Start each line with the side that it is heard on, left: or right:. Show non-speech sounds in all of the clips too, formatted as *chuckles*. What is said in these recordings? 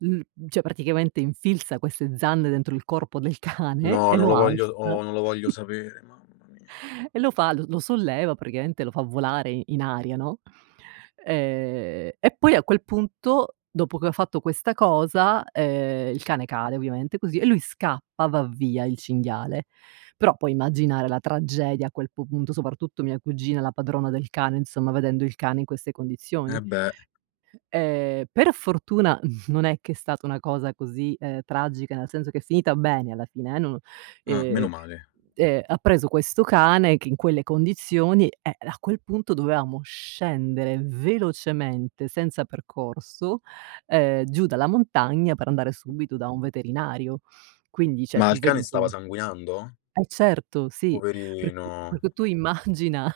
right: Mh, cioè, praticamente infilza queste zanne dentro il corpo del cane
left: No,
right: e
left: non
right: lo
left: lo voglio
right: alza.
left: oh, non lo voglio
right: *chuckles*
left: sapere, mamma mia.
right: E lo fa, lo lo solleva praticamente, lo fa volare in aria, no. Ehm, e poi a quel punto, dopo che ho fatto questa cosa, ehm il cane cade ovviamente così, e lui scappa, va via il cinghiale. Però puoi immaginare la tragedia a quel pu punto, soprattutto mia cugina, la padrona del cane, insomma vedendo il cane in queste condizioni.
left: Eh beh.
right: Ehm per fortuna, *chuckles* non è che è stata una cosa così ehm tragica, nel senso che è finita bene alla fine e non
left: Ah
right: ehm,
left: meno male.
right: e ha preso questo cane che in quelle condizioni eh a quel punto dovevamo scendere velocemente senza percorso ehm giù dalla montagna per andare subito da un veterinario. Quindi cioè,
left: Ma
right: tu
left: il
right: vedi
left: cane stava
right: insomma
left: sanguinando?
right: Eh certo, sì. Per cu per
left: Poverino!
right: cui tu immagina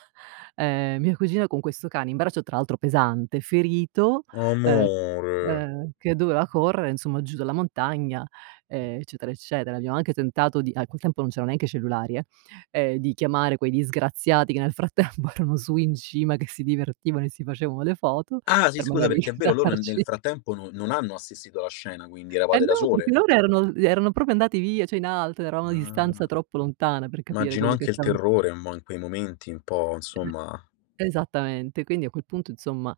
right: ehm, mia cugina con questo cane in braccio tra l'altro pesante, ferito, ehm,
left: Amore!
right: ehm che doveva correre insomma giù dalla montagna, ehm, eccetera, eccetera. Abbiamo anche tentato di a quel tempo non c'erano neanche cellulari eh, ehm di chiamare quei disgraziati che nel frattempo erano su in cima che si divertivano e si facevano le foto
left: Ah sì
right: per
left: scusa
right: magari
left: perché è vero loro n nel
right: aiutarci.
left: frattempo no non hanno assistito alla scena, quindi
right: E
left: eravate da
right: no, perché
left: sole.
right: loro erano erano proprio andati via, cioè, in alto, eravamo a distanza
left: Ah.
right: troppo lontana per capire
left: Immagino
right: quello che
left: anche il
right: stavano s
left: terrore mo in quei momenti un po' insomma.
right: Esattamente, quindi a quel punto insomma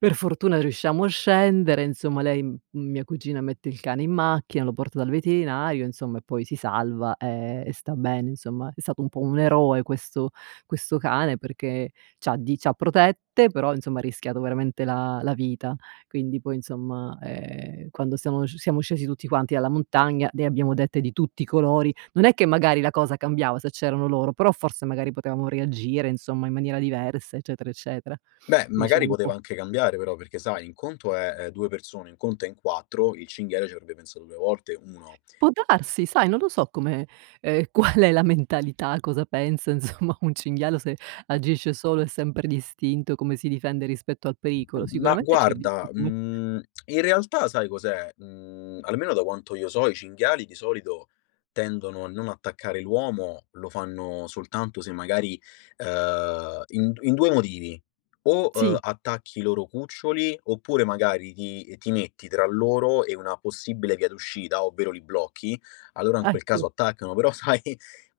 right: per fortuna riusciamo a scendere, insomma lei m mia cugina mette il cane in macchina, lo porta dal veterinario insomma e poi si salva e e sta bene insomma. È stato un po' un eroe questo questo cane perché c'ha di c'ha protette, però insomma ha rischiato veramente la la vita. Quindi poi insomma, ehm, quando siamo siamo scesi tutti quanti dalla montagna ne abbiamo dette di tutti i colori. Non è che magari la cosa cambiava se c'erano loro, però forse magari potevamo reagire insomma in maniera diversa eccetera eccetera.
left: Beh
right: Quindi diciamo
left: magari
right: un
left: poteva
right: po'
left: anche cambiare però perché sai un conto è uhm 2 persone, in conto è in 4, il cinghiale ci avrebbe pensato due volte, 1.
right: Può darsi, sai, non lo so come ehm qual è la mentalità, cosa pensa insomma un cinghiale se agisce solo e sempre d'istinto, come si difende rispetto al pericolo.
left: Ma
right: Sicuramente ci ha visto
left: guarda
right: come
left: mhmm, in realtà sai cos'è, mhmm almeno da quanto io so i cinghiali di solito tendono a non attaccare l'uomo, lo fanno soltanto se magari, ehm, in d in 2 motivi, o, uhm,
right: Sì.
left: attacchi i loro cuccioli oppure magari ti ti metti tra loro e una possibile via d'uscita ovvero li blocchi. Allora in quel
right: Ecco.
left: caso attaccano, però sai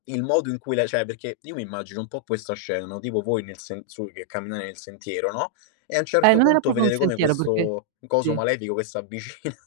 left: il modo in cui la cioè, perché io mi immagino un po' questa scena, no, tipo voi nel sen su che camminate nel sentiero, no, e a un
right: Eh
left: certo
right: non era
left: punto
right: proprio un
left: vedere come
right: sentiero perché
left: questo coso
right: si
left: malefico che s'avvicina.